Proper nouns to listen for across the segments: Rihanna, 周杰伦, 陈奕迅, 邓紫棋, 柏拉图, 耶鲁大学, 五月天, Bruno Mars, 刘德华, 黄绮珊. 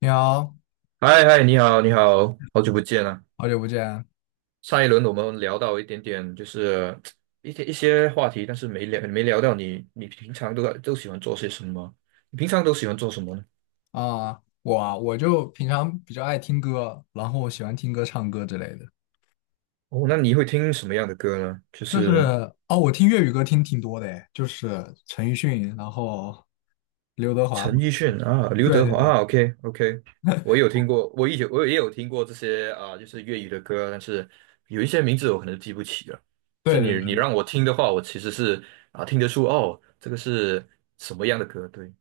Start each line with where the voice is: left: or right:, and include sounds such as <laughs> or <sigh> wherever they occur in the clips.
left: 你好，
right: 嗨嗨，你好，你好，好久不见啊！
left: 好久不见
right: 上一轮我们聊到一点点，就是一些话题，但是没聊到你，你平常都喜欢做些什么？你平常都喜欢做什么呢？
left: 啊！我就平常比较爱听歌，然后喜欢听歌、唱歌之类的。
right: 哦，那你会听什么样的歌呢？就
left: 就是
right: 是
left: 哦，我听粤语歌听挺多的诶，就是陈奕迅，然后刘德华。
right: 陈奕迅啊，刘
left: 对
right: 德
left: 对
right: 华
left: 对
right: 啊，OK OK，我有听过，我以前我也有听过这些啊，就是粤语的歌，但是有一些名字我可能记不起了。但是
left: 对对对，
right: 你让我听的话，我其实是听得出哦，这个是什么样的歌？对。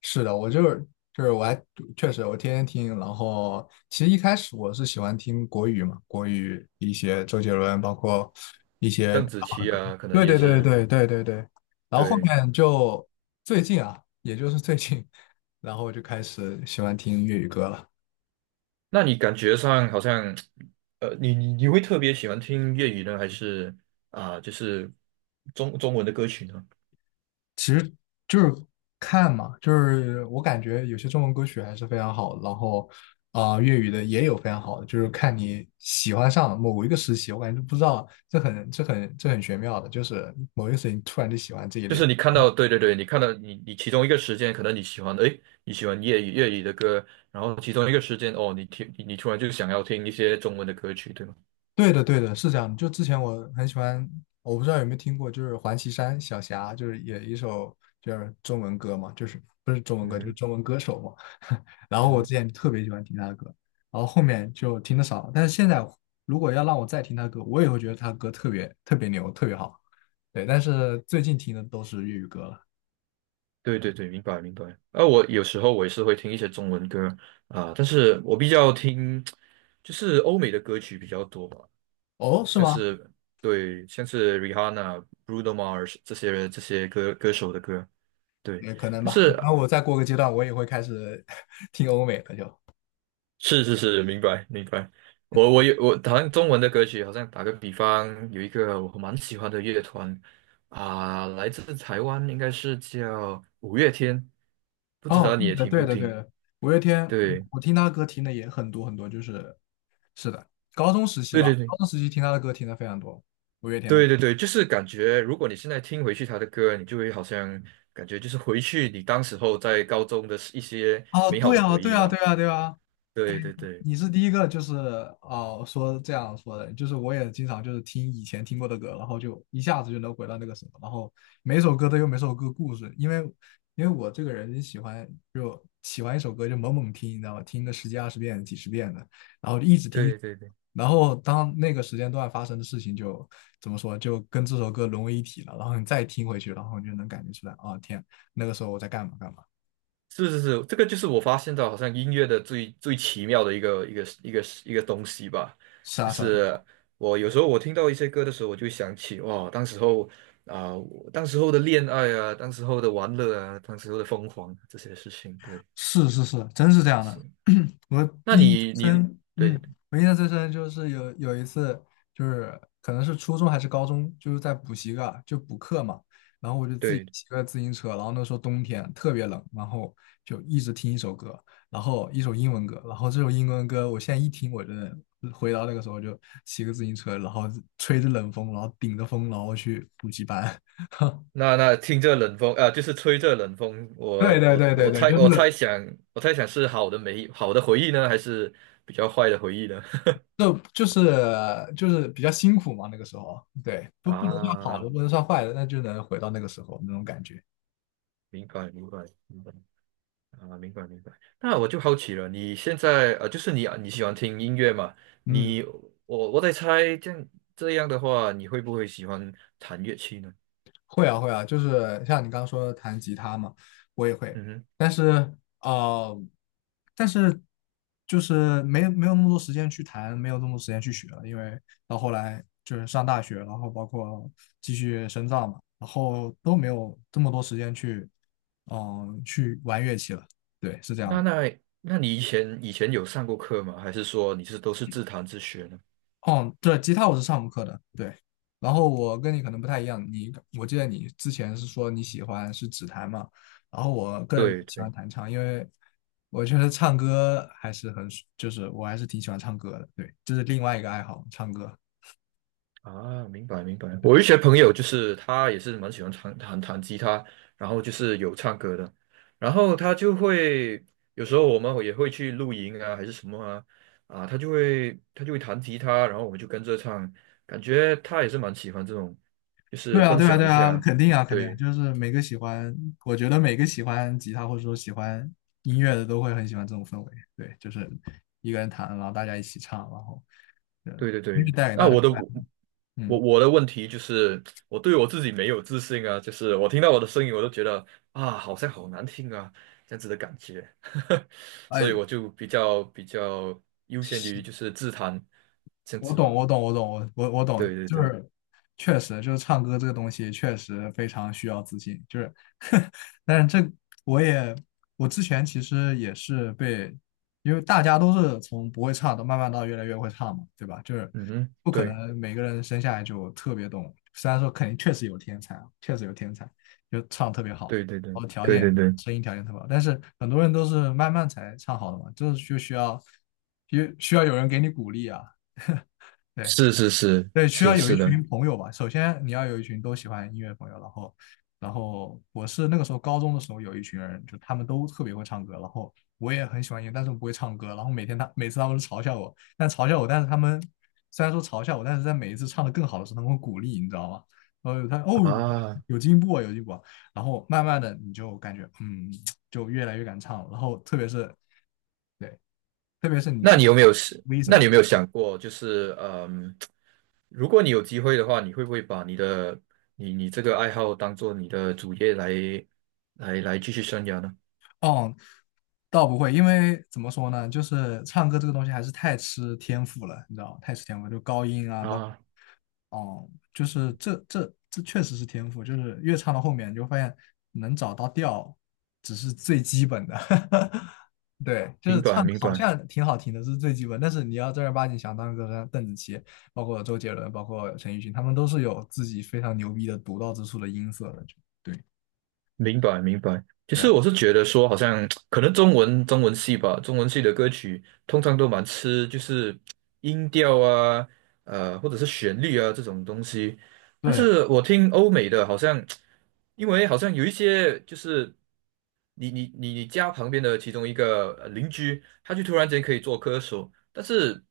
left: 是的，我就是就是我还确实我天天听。然后其实一开始我是喜欢听国语嘛，国语一些周杰伦，包括一些。
right: 邓紫棋啊，可能
left: 对
right: 也
left: 对对
right: 是。
left: 对对对对，然后后
right: 对，
left: 面就最近啊，也就是最近，然后我就开始喜欢听粤语歌了。
right: 那你感觉上好像，你会特别喜欢听粤语呢，还是就是中文的歌曲呢？
left: 其实就是看嘛，就是我感觉有些中文歌曲还是非常好的，然后粤语的也有非常好的，就是看你喜欢上某一个时期，我感觉不知道这很玄妙的，就是某一个时期你突然就喜欢这一
right: 就
left: 类。
right: 是你看到，对对对，你看到你其中一个时间，可能你喜欢，诶，你喜欢粤语的歌，然后其中一个时间，哦，你听你突然就想要听一些中文的歌曲，对吗？
left: 对的，对的，是这样的。就之前我很喜欢，我不知道有没有听过，就是黄绮珊小霞，就是也一首就是中文歌嘛，就是不是中文
right: 嗯
left: 歌，就是
right: 哼，
left: 中文歌手嘛。<laughs> 然后
right: 嗯
left: 我
right: 哼，
left: 之前特别喜欢听她的歌，然后后面就听的少了。但是现在如果要让我再听她歌，我也会觉得她歌特别特别牛，特别好。对，但是最近听的都是粤语歌了。
right: 对对对，明白明白。啊，我有时候我也是会听一些中文歌但是我比较听就是欧美的歌曲比较多吧。
left: 哦，是
right: 像
left: 吗？
right: 是对，像是 Rihanna、Bruno Mars 这些人这些歌手的歌，对。
left: 也可能
right: 但
left: 吧，可
right: 是
left: 能我再过个阶段，我也会开始 <laughs> 听欧美的就。
right: 是是是，明白明白。我好像中文的歌曲，好像打个比方，有一个我蛮喜欢的乐团来自台湾，应该是叫五月天，不知
left: 哦，
right: 道你
left: 对
right: 也
left: 的，
right: 听
left: 对
right: 不
left: 的，对
right: 听？
left: 的，五月天，
right: 对
left: 我听他的歌听的也很多很多，就是是的，高中时期
right: 对
left: 吧，
right: 对对
left: 高中时期听他的歌听的非常多，五月天的。
right: 对对对，就是感觉，如果你现在听回去他的歌，你就会好像感觉就是回去你当时候在高中的一些
left: 哦，
right: 美好
left: 对
right: 的
left: 啊，
right: 回
left: 对
right: 忆
left: 啊，
right: 嘛。
left: 对啊，对啊，
right: 对对对
left: 你是第一个，就是说这样说的，就是我也经常就是听以前听过的歌，然后就一下子就能回到那个什么，然后每首歌都有每首歌故事，因为我这个人喜欢就喜欢一首歌就猛猛听，你知道吧？听个十几二十遍、几十遍的，然后就一直听，
right: 对对对，
left: 然后当那个时间段发生的事情就怎么说，就跟这首歌融为一体了，然后你再听回去，然后你就能感觉出来，啊、天，那个时候我在干嘛干嘛，
right: 是是是，这个就是我发现到好像音乐的最最奇妙的一个东西吧，
left: 是
right: 就
left: 啊是啊。是啊，
right: 是我有时候我听到一些歌的时候，我就想起哇，当时候我当时候的恋爱啊，当时候的玩乐啊，当时候的疯狂啊这些事情，对，
left: 是是是，真是这样的。
right: 是。
left: <clears throat> 我
right: 那
left: 印象
right: 你
left: 最
right: 你
left: 深嗯，
right: 对
left: 我印象最深就是有一次，就是可能是初中还是高中，就是在补习个就补课嘛，然后我就自己
right: 对，
left: 骑个自行车，然后那时候冬天特别冷，然后就一直听一首歌，然后一首英文歌，然后这首英文歌我现在一听，我真的回到那个时候就骑个自行车，然后吹着冷风，然后顶着风，然后去补习班。<laughs>
right: 那那听这冷风啊、就是吹这冷风，
left: 对
right: 我
left: 对
right: 我
left: 对对
right: 我
left: 对，
right: 猜
left: 就
right: 我猜
left: 是
right: 想我猜想是好的美好的回忆呢，还是比较坏的回忆呢？
left: 就就是比较辛苦嘛，那个时候，对，不能算好
right: 啊，
left: 的，不能算坏的，那就能回到那个时候那种感觉。
right: 明白明白明白啊，明白明白。那我就好奇了，你现在就是你啊你喜欢听音乐嘛？
left: 嗯，
right: 你我在猜，这样这样的话，你会不会喜欢弹乐器呢？
left: 会啊会啊，就是像你刚刚说的弹吉他嘛，我也会，
right: 嗯哼，
left: 但是啊，但是就是没有那么多时间去弹，没有那么多时间去学了，因为到后来就是上大学，然后包括继续深造嘛，然后都没有这么多时间嗯、去玩乐器了。对，是这样
right: 那
left: 的。
right: 那那你以前以前有上过课吗？还是说你是都是自弹自学呢？
left: 哦，对，吉他我是上过课的，对。然后我跟你可能不太一样，我记得你之前是说你喜欢是指弹嘛，然后我个人
right: 对
left: 喜欢
right: 对。
left: 弹唱，因为我觉得唱歌还是很，就是我还是挺喜欢唱歌的，对，这是另外一个爱好，唱歌。
right: 啊，明白明白。
left: 对，
right: 我有一些朋友就是他也是蛮喜欢弹吉他，然后就是有唱歌的，然后他就会有时候我们也会去露营啊，还是什么啊，啊，他就会他就会弹吉他，然后我们就跟着唱，感觉他也是蛮喜欢这种，就
left: 对
right: 是
left: 啊，
right: 分
left: 对啊，
right: 享
left: 对
right: 一
left: 啊，
right: 下，
left: 肯定啊，肯定啊
right: 对。
left: 就是每个喜欢，我觉得每个喜欢吉他或者说喜欢音乐的都会很喜欢这种氛围，对，就是一个人弹，然后大家一起唱，然后，对，
right: 对对
left: 音乐
right: 对，
left: 带给
right: 那
left: 大家
right: 我的
left: 快乐，
right: 我
left: 嗯。
right: 我的问题就是，我对我自己没有自信啊，就是我听到我的声音，我都觉得啊，好像好难听啊，这样子的感觉，<laughs> 所以
left: 哎，
right: 我就比较优先于
left: 是，
right: 就是自弹这样
left: 我
right: 子
left: 懂，
right: 吧。
left: 我懂，我懂，我我我懂，
right: 对对
left: 就
right: 对，
left: 是确实就是唱歌这个东西确实非常需要自信，就是，<laughs> 但是这我也我之前其实也是被，因为大家都是从不会唱到慢慢到越来越会唱嘛，对吧？就是
right: 嗯哼，
left: 不可
right: 对
left: 能每个人生下来就特别懂，虽然说肯定确实有天才啊，确实有天才，就唱特别好，
right: 对对对
left: 然后条
right: 对
left: 件
right: 对对，
left: 声音条件特别好，但是很多人都是慢慢才唱好的嘛，就是就需要需需要有人给你鼓励啊。对，
right: 是是是
left: 对，需
right: 是
left: 要有一
right: 是的
left: 群朋友吧。首先你要有一群都喜欢音乐的朋友，然后，我是那个时候高中的时候有一群人，就他们都特别会唱歌，然后我也很喜欢音乐，但是我不会唱歌。然后每次他们都嘲笑我，但嘲笑我，但是他们虽然说嘲笑我，但是在每一次唱的更好的时候，他们会鼓励，你知道吗？然后有
right: 啊。
left: 有进步啊，有进步啊。然后慢慢的你就感觉嗯，就越来越敢唱了。然后特别是对，特别是你
right: 那你
left: 去
right: 有没有是？
left: V 什
right: 那
left: 么。
right: 你有没有想过，就是嗯，如果你有机会的话，你会不会把你的你这个爱好当做你的主业来继续生涯呢？
left: 哦，倒不会，因为怎么说呢，就是唱歌这个东西还是太吃天赋了，你知道吗，太吃天赋，就高音啊，
right: 啊，
left: 哦，就是这确实是天赋，就是越唱到后面，你就发现能找到调只是最基本的，<laughs> 对，就
right: 明
left: 是唱
right: 白
left: 得
right: 明
left: 好
right: 白。
left: 像挺好听的，这是最基本，但是你要正儿八经想当个像邓紫棋，包括周杰伦，包括陈奕迅，他们都是有自己非常牛逼的独到之处的音色的，就对，
right: 明白明白。其
left: 对
right: 实
left: 啊。
right: 我是觉得说，好像可能中文系吧，中文系的歌曲通常都蛮吃就是音调啊，呃，或者是旋律啊这种东西。但
left: 对，
right: 是我听欧美的，好像因为好像有一些就是你家旁边的其中一个邻居，他就突然间可以做歌手，但是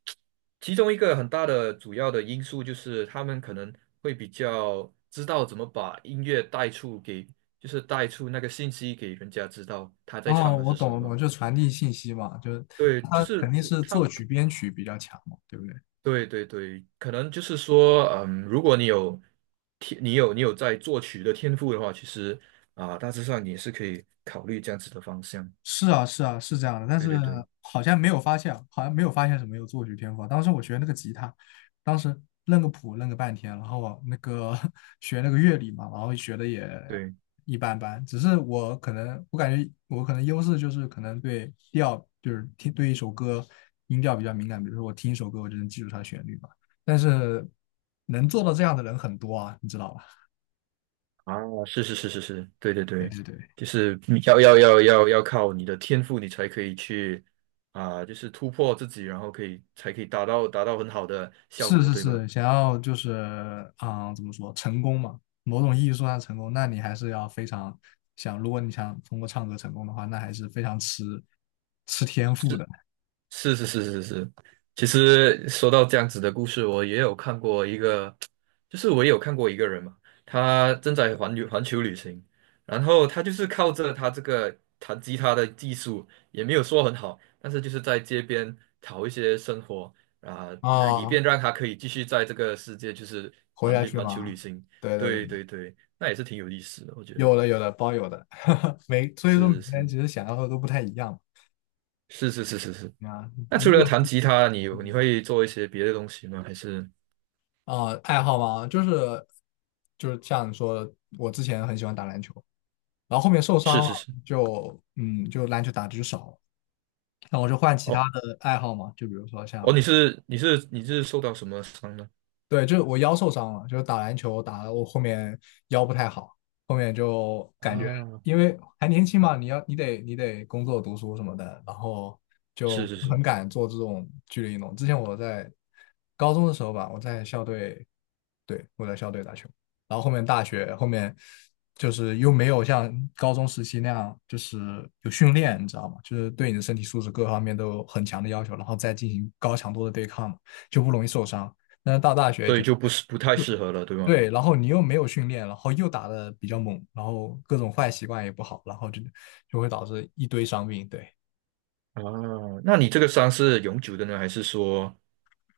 right: 其中一个很大的主要的因素就是他们可能会比较知道怎么把音乐带出给。就是带出那个信息给人家知道他在
left: 哦，
right: 唱的
left: 我
right: 是
left: 懂
right: 什
left: 了，我
right: 么。
left: 懂就传递信息嘛，就是
right: 对，就
left: 他肯
right: 是
left: 定是
right: 他，
left: 作曲编曲比较强嘛，对不对？
right: 对对对，可能就是说，嗯，如果你有天，你有在作曲的天赋的话，其实啊，大致上你也是可以考虑这样子的方向。
left: 是啊，是啊，是这样的，但
right: 对
left: 是
right: 对对
left: 好像没有发现，好像没有发现什么有作曲天赋啊。当时我学那个吉他，当时认个谱认个半天，然后我那个 <laughs> 学那个乐理嘛，然后学的也
right: 对，
left: 一般般。只是我可能，我感觉我可能优势就是可能对调，就是听对一首歌音调比较敏感。比如说我听一首歌，我就能记住它的旋律嘛。但是能做到这样的人很多啊，你知道吧？
right: 啊，是是是是是，对对
left: 对
right: 对，
left: 对对，
right: 就是你要靠你的天赋，你才可以去啊，就是突破自己，然后才可以达到很好的效
left: 是
right: 果，
left: 是
right: 对吧？
left: 是，想要就是啊，怎么说成功嘛？某种意义说上成功，那你还是要非常想，如果你想通过唱歌成功的话，那还是非常吃天赋的
right: 是是是是是，其实说到这样子的故事，我也有看过一个，就是我也有看过一个人嘛，他正在环球旅行，然后他就是靠着他这个弹吉他的技术，也没有说很好，但是就是在街边讨一些生活啊，以
left: 啊。
right: 便让他可以继续在这个世界就是
left: 活
right: 环
left: 下
right: 旅
left: 去
right: 环球旅
left: 嘛，
right: 行。
left: 对对
right: 对
left: 对，
right: 对对，那也是挺有意思的，我觉得
left: 有的，<laughs> 所以说每
right: 是
left: 天
right: 是
left: 其实想要的都不太一样
right: 是是是是是。
left: 嘛啊。
right: 那
left: 如
right: 除了
left: 果
right: 弹吉他，你有你会做一些别的东西吗？还是？
left: 啊、呃爱好嘛，就是像你说的，我之前很喜欢打篮球。然后后面受
right: 是
left: 伤了，
right: 是是，
left: 就篮球打的就少了，那我就换其他
right: 哦
left: 的爱好嘛，就比如说
right: 哦，
left: 像，
right: 你是受到什么伤呢？
left: 对，就是我腰受伤了，就是打篮球打的我后面腰不太好，后面就感觉
right: 啊，
left: 因为还年轻嘛，你得工作读书什么的，然后
right: 是
left: 就
right: 是
left: 很
right: 是，
left: 敢做这种剧烈运动。之前我在高中的时候吧，我在校队。对，我在校队打球。然后后面大学后面就是又没有像高中时期那样，就是有训练，你知道吗？就是对你的身体素质各方面都有很强的要求，然后再进行高强度的对抗嘛，就不容易受伤。但是到大学
right: 所以
left: 就
right: 就不是不太适合了，对吗？
left: 对，然后你又没有训练，然后又打的比较猛，然后各种坏习惯也不好，然后就会导致一堆伤病。对，
right: 啊，那你这个伤是永久的呢，还是说，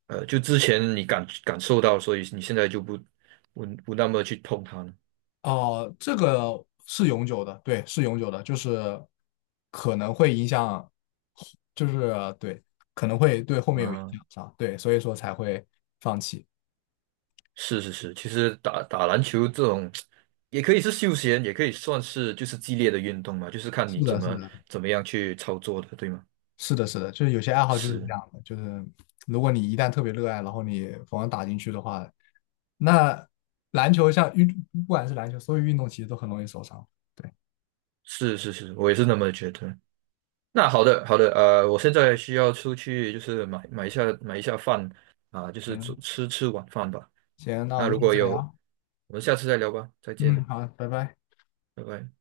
right: 呃，就之前你感感受到，所以你现在就不那么去碰它呢？
left: 哦，这个是永久的，对，是永久的，就是可能会影响，就是对，可能会对后面有影
right: 啊，
left: 响上，对，所以说才会放弃。
right: 是是是，其实打篮球这种也可以是休闲，也可以算是就是激烈的运动嘛，就是看你
left: 是
right: 怎
left: 的，是
right: 么
left: 的，
right: 怎么样去操作的，对吗？
left: 是的，是的，就是有些爱好就是这
right: 是
left: 样的，就是如果你一旦特别热爱，然后你疯狂打进去的话，那篮球像运，不管是篮球，所有运动其实都很容易受伤。对，
right: 是是是，我也是那么觉得。那好的，好的，呃，我现在需要出去，就是买一下饭啊，就是吃
left: 行，
right: 吃吃晚饭吧。
left: 行，那我
right: 那
left: 们
right: 如
left: 下
right: 果
left: 次再
right: 有，
left: 聊。
right: 我们下次再聊吧，再
left: 嗯，
right: 见，
left: 好，拜拜。
right: 拜拜。